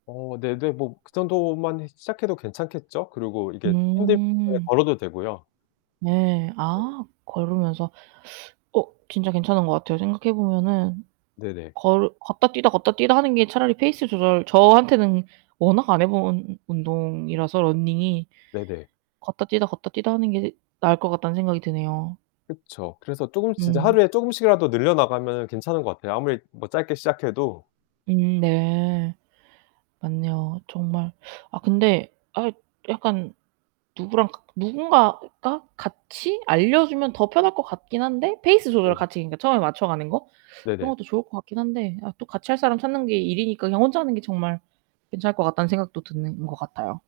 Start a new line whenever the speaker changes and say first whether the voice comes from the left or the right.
left: 어 네네. 뭐 그 정도만 해 시작해도 괜찮겠죠? 그리고 이게 힘들면은
right: 음.
left: 걸어도 되고요.
right: 네.
left: 네.
right: 아 걸으면서. 어 진짜 괜찮은 것 같아요. 생각해 보면은
left: 네네.
right: 걸 걷다 뛰다, 걷다 뛰다 하는 게 차라리 페이스 조절 저한테는 워낙 안 해 본 운동이라서 런닝이
left: 네네.
right: 걷다 뛰다, 걷다 뛰다 하는 게 나을 것 같다는 생각이 드네요.
left: 그쵸. 그래서 쪼금 진짜
right: 음.
left: 하루에 쪼금씩이라도 늘려나가면 괜찮은 것 같아요 아무리 뭐 짧게 시작해도.
right: 음 네. 맞네요. 정말. 아 근데 아 이 약간 누구랑 가 누군가가 같이 알려 주면 더 편할 것 같긴 한데 페이스 조절을
left: 네.
right: 같이 그러니까 처음에 맞춰 가는 거 그런
left: 네네.
right: 것도 좋을 것 같긴 한데 아 또 같이 할 사람 찾는 게 일이니까 그냥 혼자 하는 게 정말 괜찮을 것 같다는 생각도 드는 것 같아요.